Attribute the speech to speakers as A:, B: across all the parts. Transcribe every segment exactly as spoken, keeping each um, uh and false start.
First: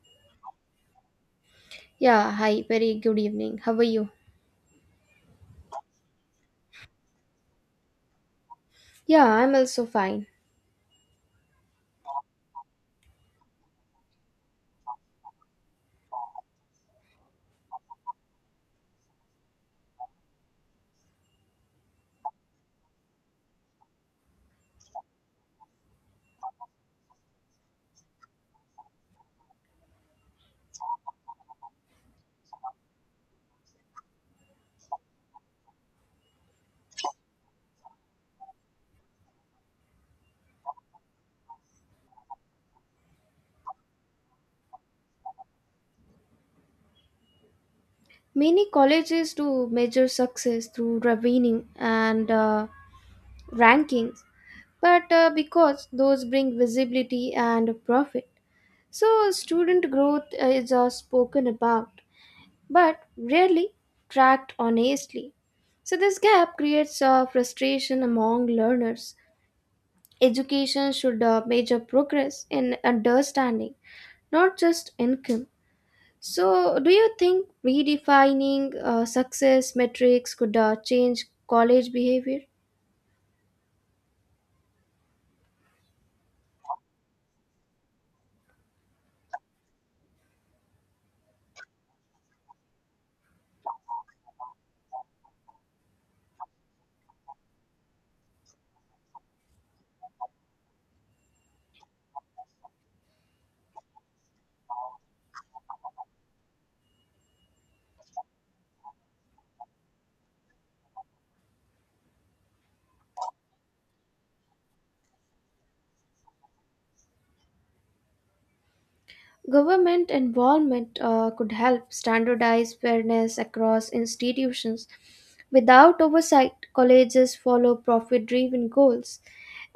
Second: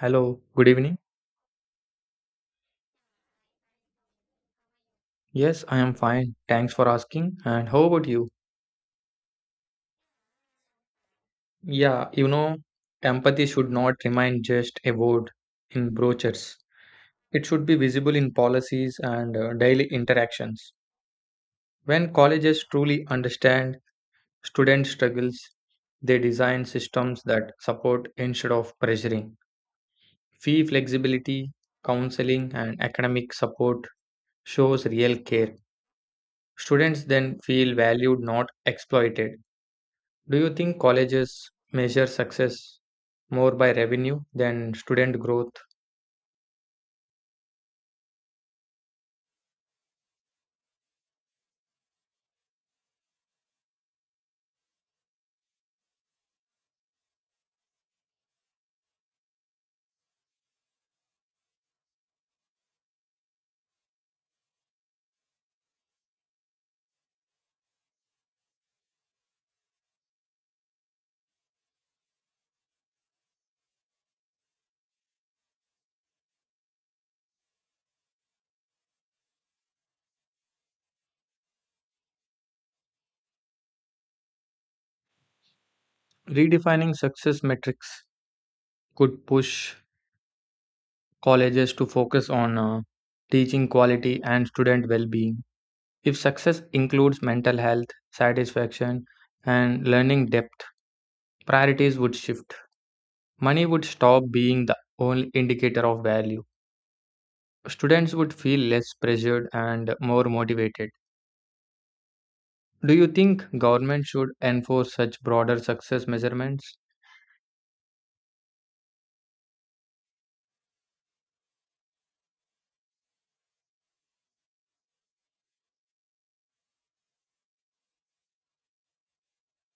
A: Hello, good evening.
B: Yeah, hi, very good evening. How are you?
A: Yes, I am fine. Thanks for asking. And how about you?
B: Yeah, I'm also fine.
A: Yeah, you know, empathy should not remain just a word in brochures. It should be visible in policies and uh, daily interactions. When colleges truly understand student struggles, they design systems that support instead of pressuring. Fee flexibility, counseling, and academic support shows real care. Students then feel valued, not exploited. Do you think colleges measure success more by revenue than student growth?
B: Many colleges do measure success through rating and uh, rankings, but uh, because those bring visibility and profit. So, student growth uh, is uh, spoken about, but rarely tracked honestly. So, this gap creates uh, frustration among learners. Education should uh, measure progress in understanding, not just income. So, do you think redefining uh, success metrics could uh, change college behavior?
A: Redefining success metrics could push colleges to focus on uh, teaching quality and student well being. If success includes mental health, satisfaction, and learning depth, priorities would shift. Money would stop being the only indicator of value. Students would feel less pressured and more motivated. Do you think government should enforce such broader success measurements?
B: Government involvement uh, could help standardize fairness across institutions. Without oversight, colleges follow profit driven goals,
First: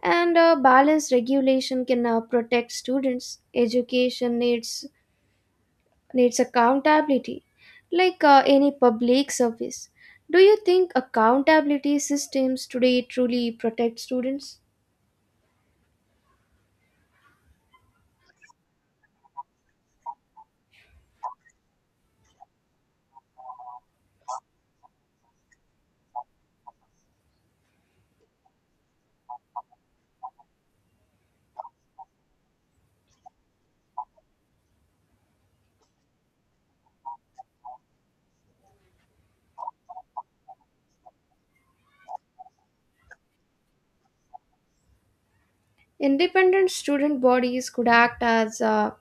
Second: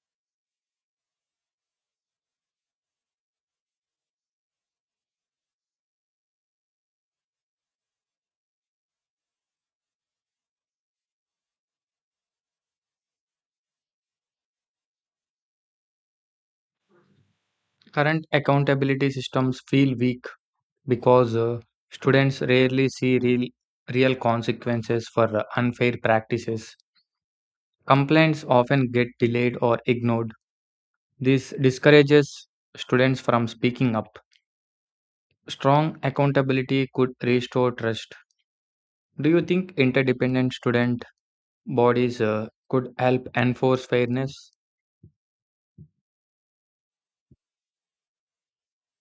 B: and uh, balanced regulation can uh, protect students. Education needs needs accountability like uh, any public service. Do you think accountability systems today truly protect students?
A: Current accountability systems feel weak because uh, students rarely see real real consequences for uh, unfair practices. Complaints often get delayed or ignored. This discourages students from speaking up. Strong accountability could restore trust. Do you think interdependent student bodies uh, could help enforce fairness?
B: Independent student bodies could act as a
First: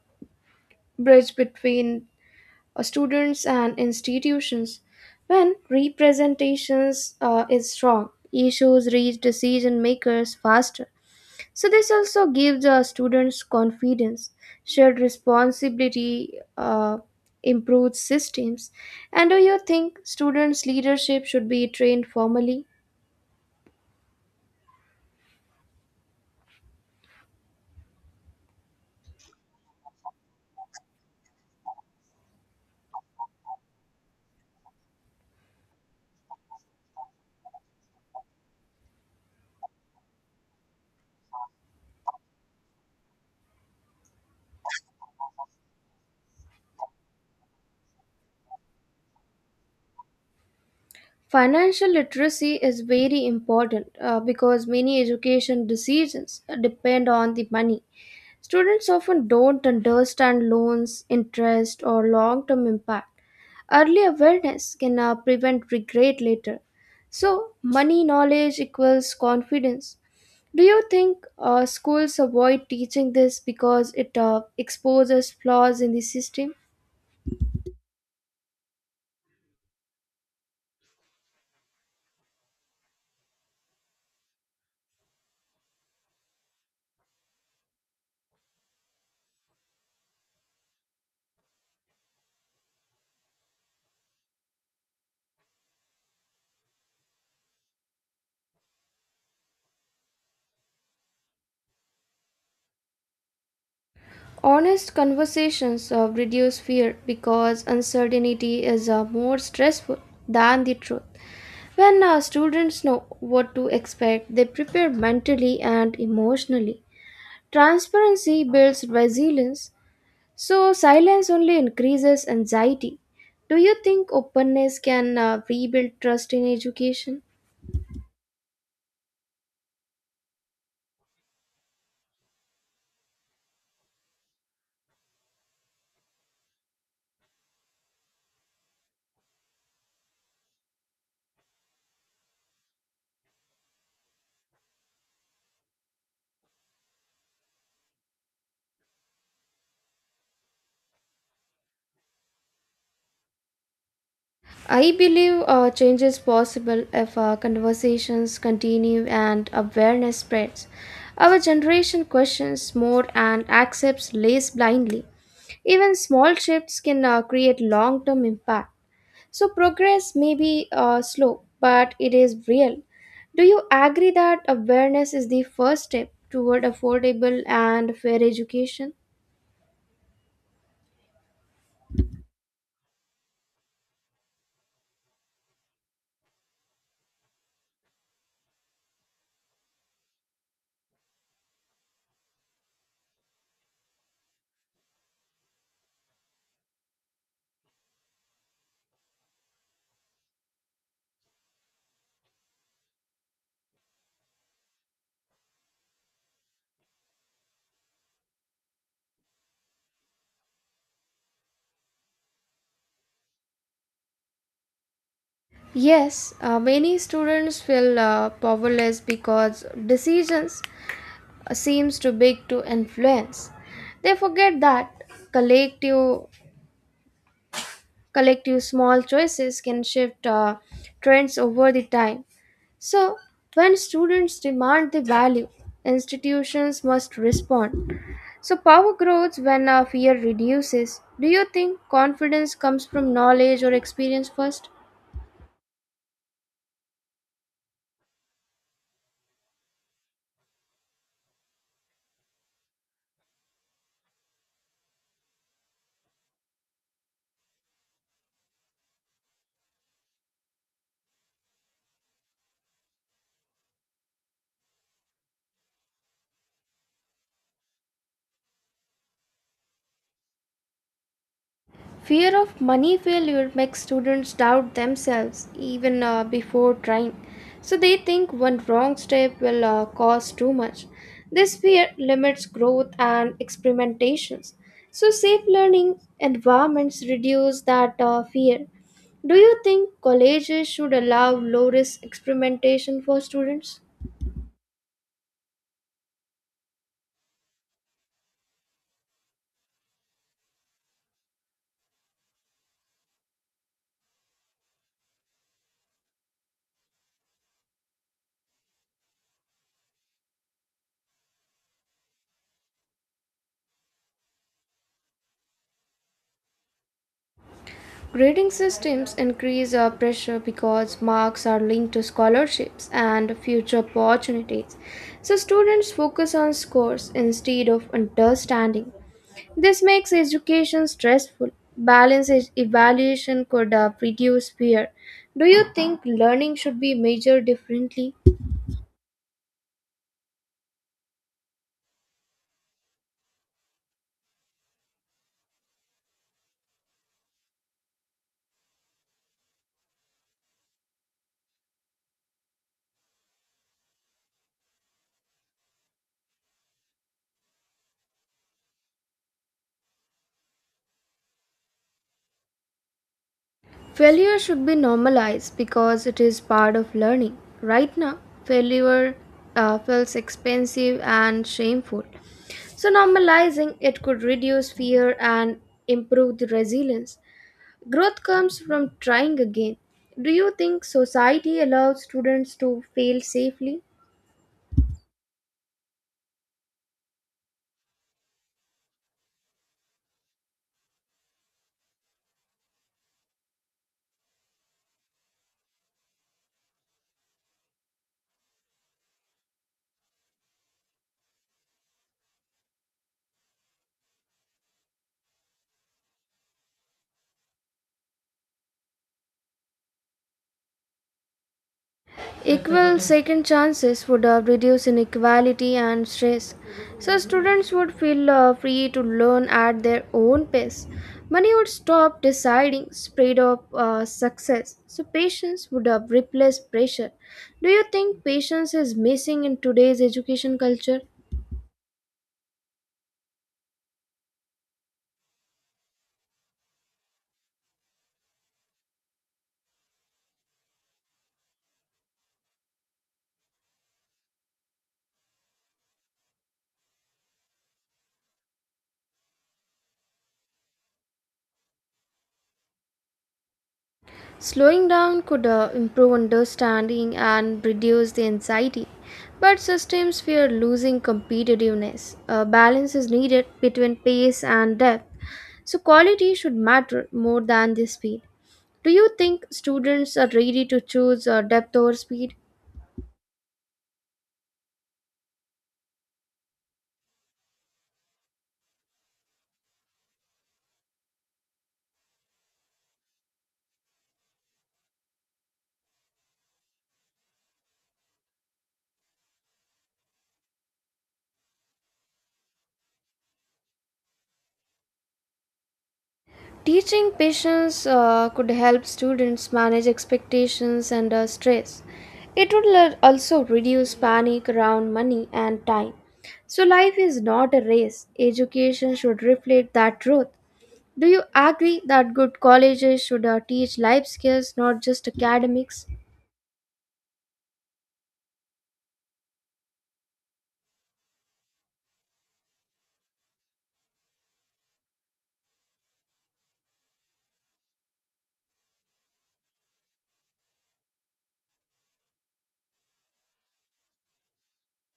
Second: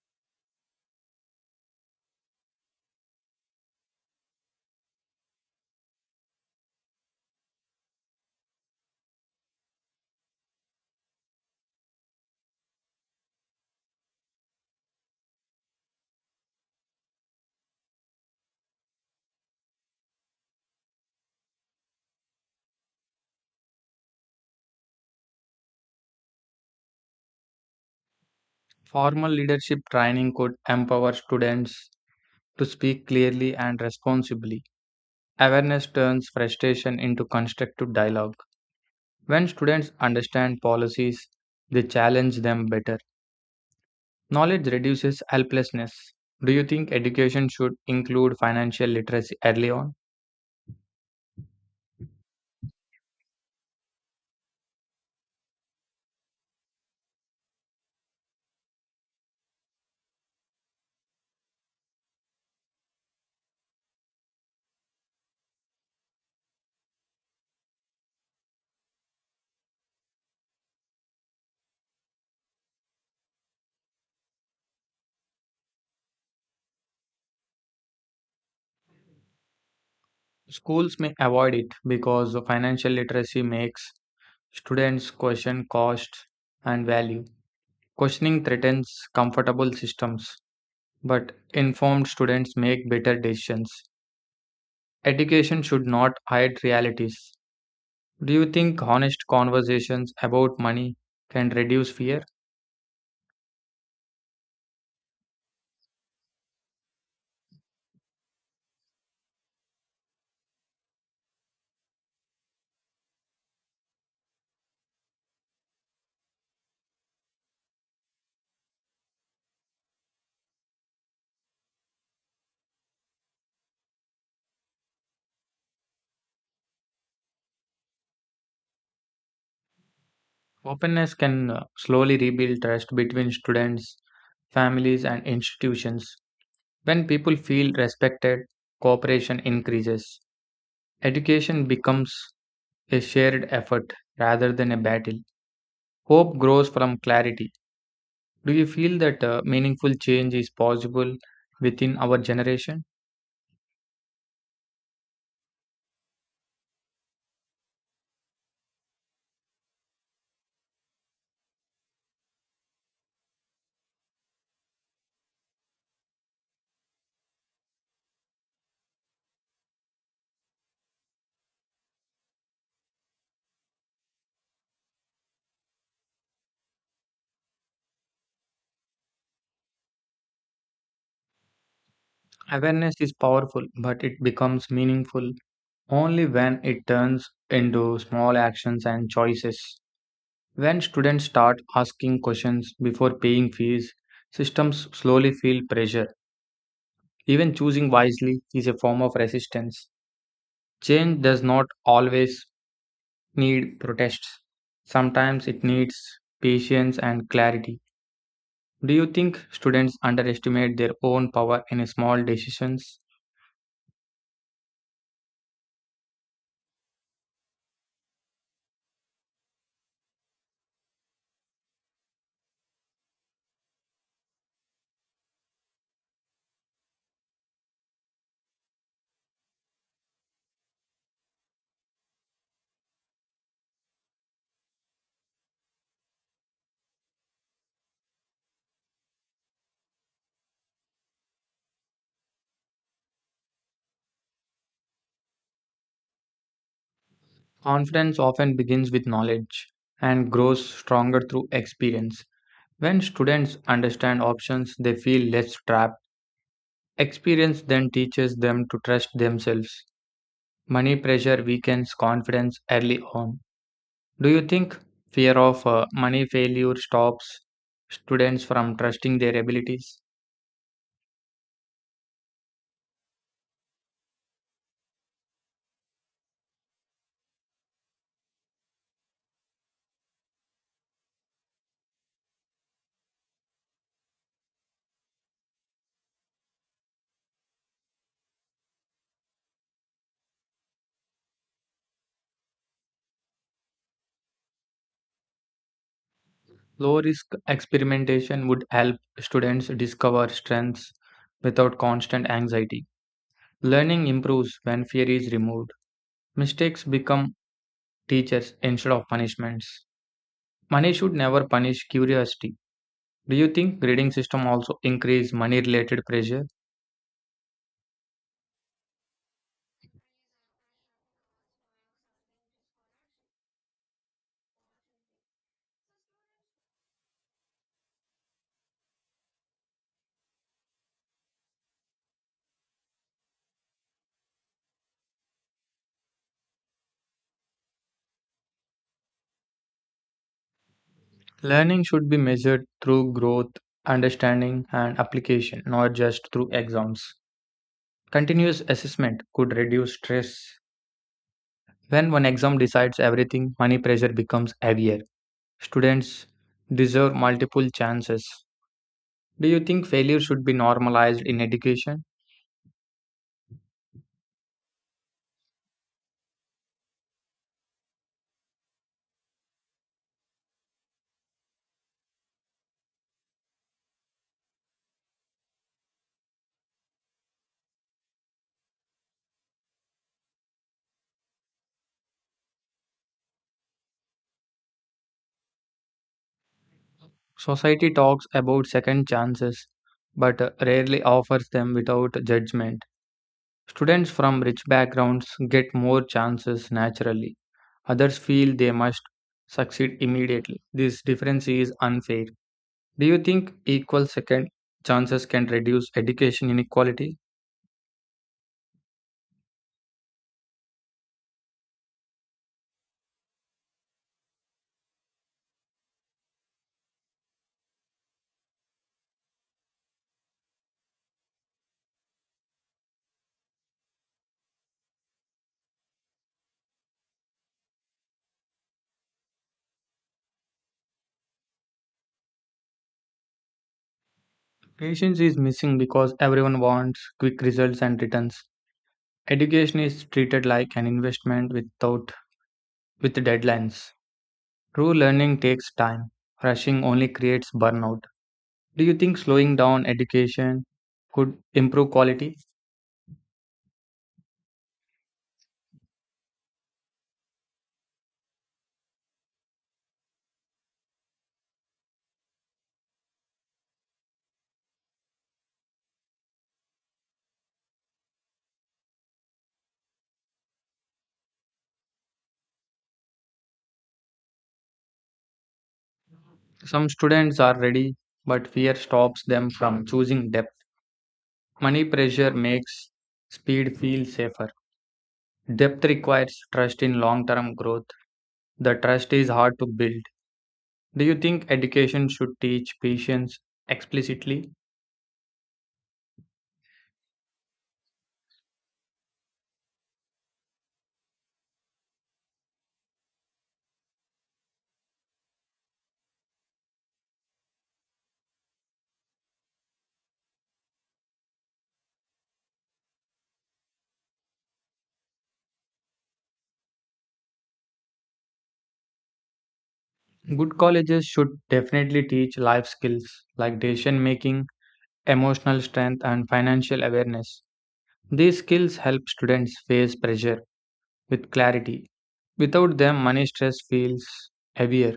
B: bridge between uh, students and institutions. When representations uh, is strong, issues reach decision makers faster. So this also gives uh, students confidence, shared responsibility, uh, improved systems. And do you think students' leadership should be trained formally?
A: Formal leadership training could empower students to speak clearly and responsibly. Awareness turns frustration into constructive dialogue. When students understand policies, they challenge them better. Knowledge reduces helplessness. Do you think education should include financial literacy early on?
B: Financial literacy is very important uh, because many education decisions depend on the money. Students often don't understand loans, interest, or long term impact. Early awareness can uh, prevent regret later. So, money knowledge equals confidence. Do you think uh, schools avoid teaching this because it uh, exposes flaws in the system?
A: Schools may avoid it because financial literacy makes students question cost and value. Questioning threatens comfortable systems, but informed students make better decisions. Education should not hide realities. Do you think honest conversations about money can reduce fear?
B: Honest conversations uh, reduce fear because uncertainty is uh, more stressful than the truth. When uh, students know what to expect, they prepare mentally and emotionally. Transparency builds resilience, so silence only increases anxiety. Do you think openness can uh, rebuild trust in education?
A: Openness can uh, slowly rebuild trust between students, families, and institutions. When people feel respected, cooperation increases. Education becomes a shared effort rather than a battle. Hope grows from clarity. Do you feel that uh, meaningful change is possible within our generation?
B: I believe uh, change is possible if our conversations continue and awareness spreads. Our generation questions more and accepts less blindly. Even small shifts can uh, create long term impact. So, progress may be uh, slow, but it is real. Do you agree that awareness is the first step toward affordable and fair education?
A: Awareness is powerful, but it becomes meaningful only when it turns into small actions and choices. When students start asking questions before paying fees, systems slowly feel pressure. Even choosing wisely is a form of resistance. Change does not always need protests, sometimes it needs patience and clarity. Do you think students underestimate their own power in small decisions?
B: Yes, uh, many students feel uh, powerless because decisions seems too big to influence. They forget that collective, collective small choices can shift uh, trends over the time. So, when students demand the value, institutions must respond. So, power grows when uh, fear reduces. Do you think confidence comes from knowledge or experience first?
A: Confidence often begins with knowledge and grows stronger through experience. When students understand options, they feel less trapped. Experience then teaches them to trust themselves. Money pressure weakens confidence early on. Do you think fear of uh, money failure stops students from trusting their abilities?
B: Fear of money failure makes students doubt themselves even uh, before trying. So they think one wrong step will uh, cost too much. This fear limits growth and experimentations. So safe learning environments reduce that uh, fear. Do you think colleges should allow low risk experimentation for students?
A: Low risk experimentation would help students discover strengths without constant anxiety. Learning improves when fear is removed. Mistakes become teachers instead of punishments. Money should never punish curiosity. Do you think grading system also increase money related pressure?
B: Grading systems increase our pressure because marks are linked to scholarships and future opportunities. So students focus on scores instead of understanding. This makes education stressful. Balanced e- evaluation could uh, reduce fear. Do you think learning should be measured differently?
A: Learning should be measured through growth, understanding and application, not just through exams. Continuous assessment could reduce stress. When one exam decides everything, money pressure becomes heavier. Students deserve multiple chances. Do you think failure should be normalized in education?
B: Failure should be normalized because it is part of learning. Right now, failure uh, feels expensive and shameful. So, normalizing it could reduce fear and improve the resilience. Growth comes from trying again. Do you think society allows students to fail safely?
A: Society talks about second chances but uh, rarely offers them without judgment. Students from rich backgrounds get more chances naturally. Others feel they must succeed immediately. This difference is unfair. Do you think equal second chances can reduce education inequality?
B: Equal second chances would uh, reduce inequality and stress, so students would feel uh, free to learn at their own pace. Money would stop deciding speed of uh, success, so patience would uh, replace pressure. Do you think patience is missing in today's education culture?
A: Patience is missing because everyone wants quick results and returns. Education is treated like an investment without with deadlines. True learning takes time. Rushing only creates burnout. Do you think slowing down education could improve quality?
B: Slowing down could uh, improve understanding and reduce the anxiety, but systems fear losing competitiveness. A balance is needed between pace and depth. So, quality should matter more than the speed. Do you think students are ready to choose uh, depth over speed?
A: Some students are ready, but fear stops them from choosing depth. Money pressure makes speed feel safer. Depth requires trust in long-term growth. The trust is hard to build. Do you think education should teach patience explicitly?
B: Teaching patience uh, could help students manage expectations and uh, stress. It would le- also reduce panic around money and time. So, life is not a race. Education should reflect that truth. Do you agree that good colleges should uh, teach life skills, not just academics?
A: Good colleges should definitely teach life skills like decision making, emotional strength, and financial awareness. These skills help students face pressure with clarity. Without them, money stress feels heavier.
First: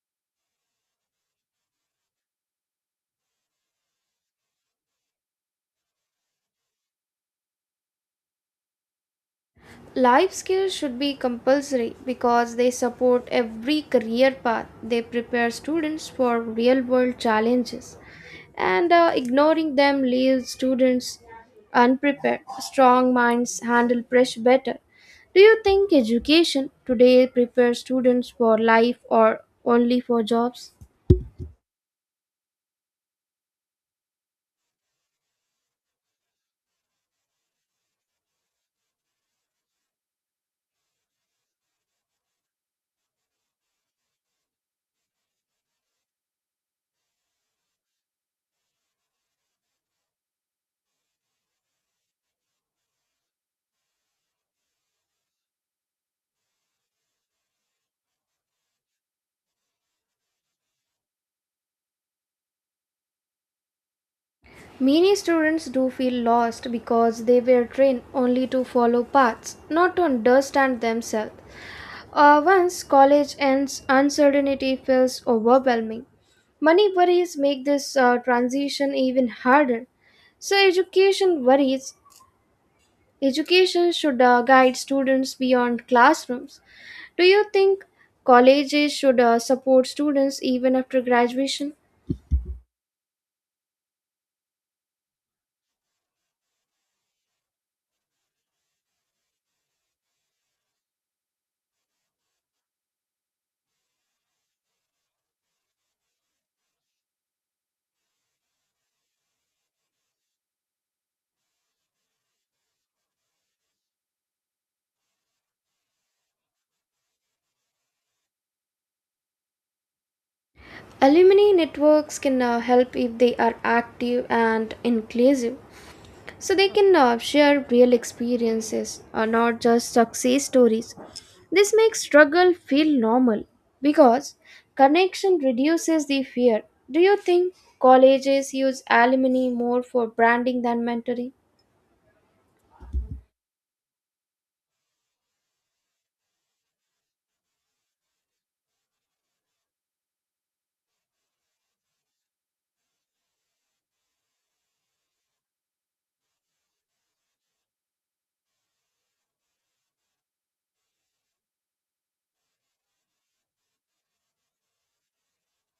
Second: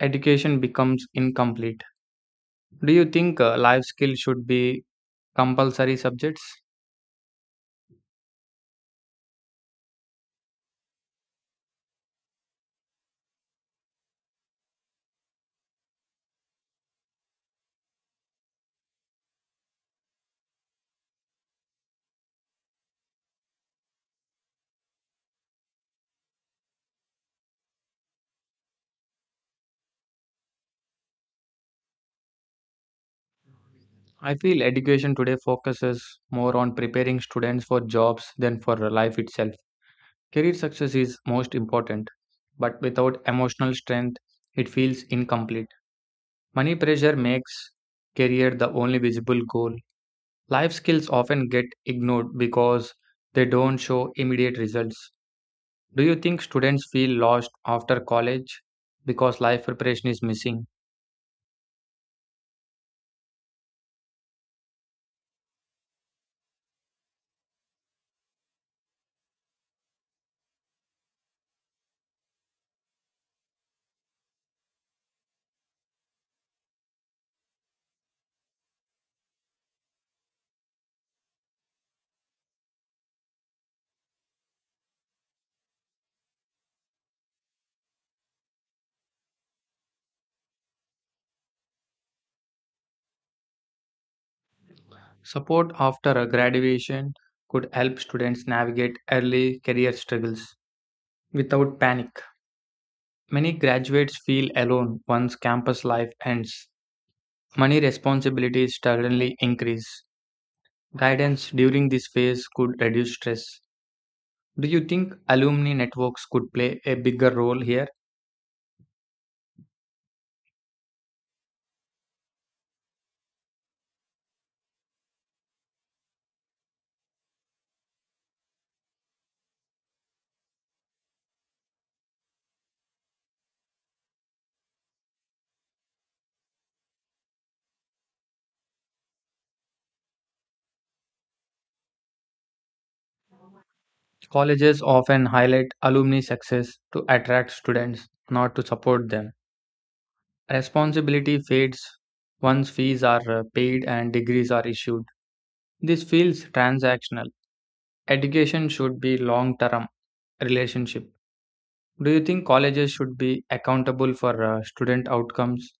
A: Education becomes incomplete. Do you think uh, life skills should be compulsory subjects?
B: Life skills should be compulsory because they support every career path. They prepare students for real world challenges, and uh, ignoring them leaves students unprepared. Strong minds handle pressure better. Do you think education today prepares students for life or only for jobs?
A: I feel education today focuses more on preparing students for jobs than for life itself. Career success is most important, but without emotional strength, it feels incomplete. Money pressure makes career the only visible goal. Life skills often get ignored because they don't show immediate results. Do you think students feel lost after college because life preparation is missing?
B: Many students do feel lost because they were trained only to follow paths, not to understand themselves. Uh, once college ends, uncertainty feels overwhelming. Money worries make this uh, transition even harder. So, education worries. Education should uh, guide students beyond classrooms. Do you think colleges should uh, support students even after graduation?
A: Support after a graduation could help students navigate early career struggles without panic. Many graduates feel alone once campus life ends. Money responsibilities suddenly increase. Guidance during this phase could reduce stress. Do you think alumni networks could play a bigger role here?
B: Alumni networks can uh, help if they are active and inclusive, so they can uh, share real experiences, uh, not just success stories. This makes struggle feel normal because connection reduces the fear. Do you think colleges use alumni more for branding than mentoring?
A: Colleges often highlight alumni success to attract students, not to support them. Responsibility fades once fees are uh, paid and degrees are issued. This feels transactional. Education should be long term relationship. Do you think colleges should be accountable for uh, student outcomes?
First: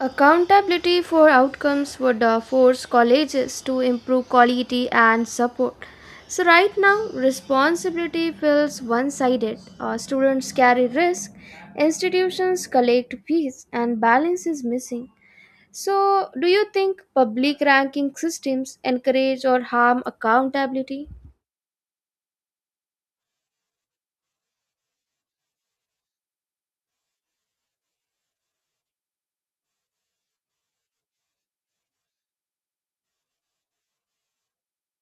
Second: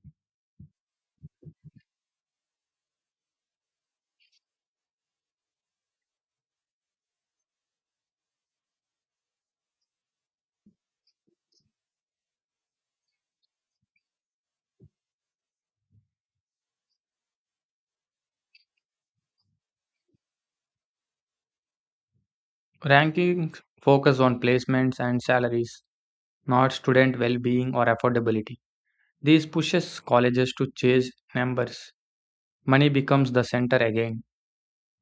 B: Accountability for outcomes would uh, force colleges to improve quality and support. So, right now, responsibility feels one sided. Students carry risk, institutions collect fees, and balance is missing. So, do you think public ranking systems encourage or harm accountability?
A: Rankings focus on placements and salaries, not student well being or affordability. This pushes colleges to chase numbers. Money becomes the center again.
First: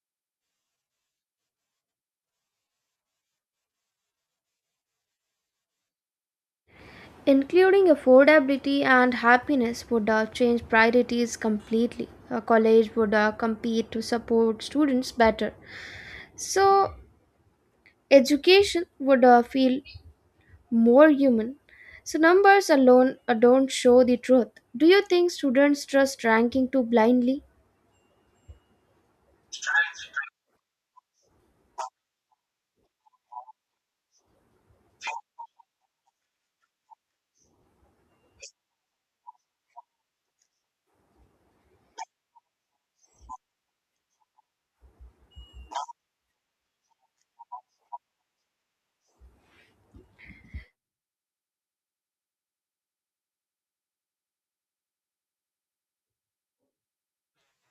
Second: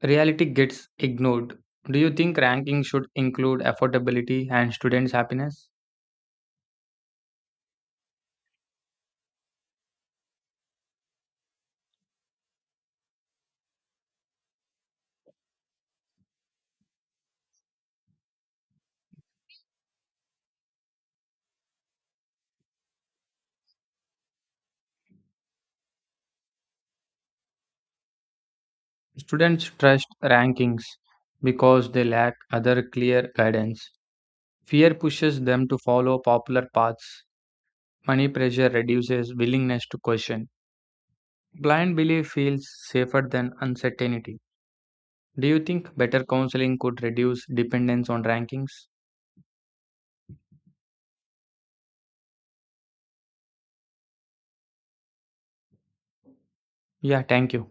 A: Reality gets ignored. Do you think rankings should include affordability and students' happiness?
B: Including affordability and happiness would uh, change priorities completely. A college would uh, compete to support students better. So, education would uh, feel more human. So, numbers alone uh, don't show the truth. Do you think students trust ranking too blindly?
A: Students trust rankings because they lack other clear guidance. Fear pushes them to follow popular paths. Money pressure reduces willingness to question. Blind belief feels safer than uncertainty. Do you think better counseling could reduce dependence on rankings? Yeah, thank you.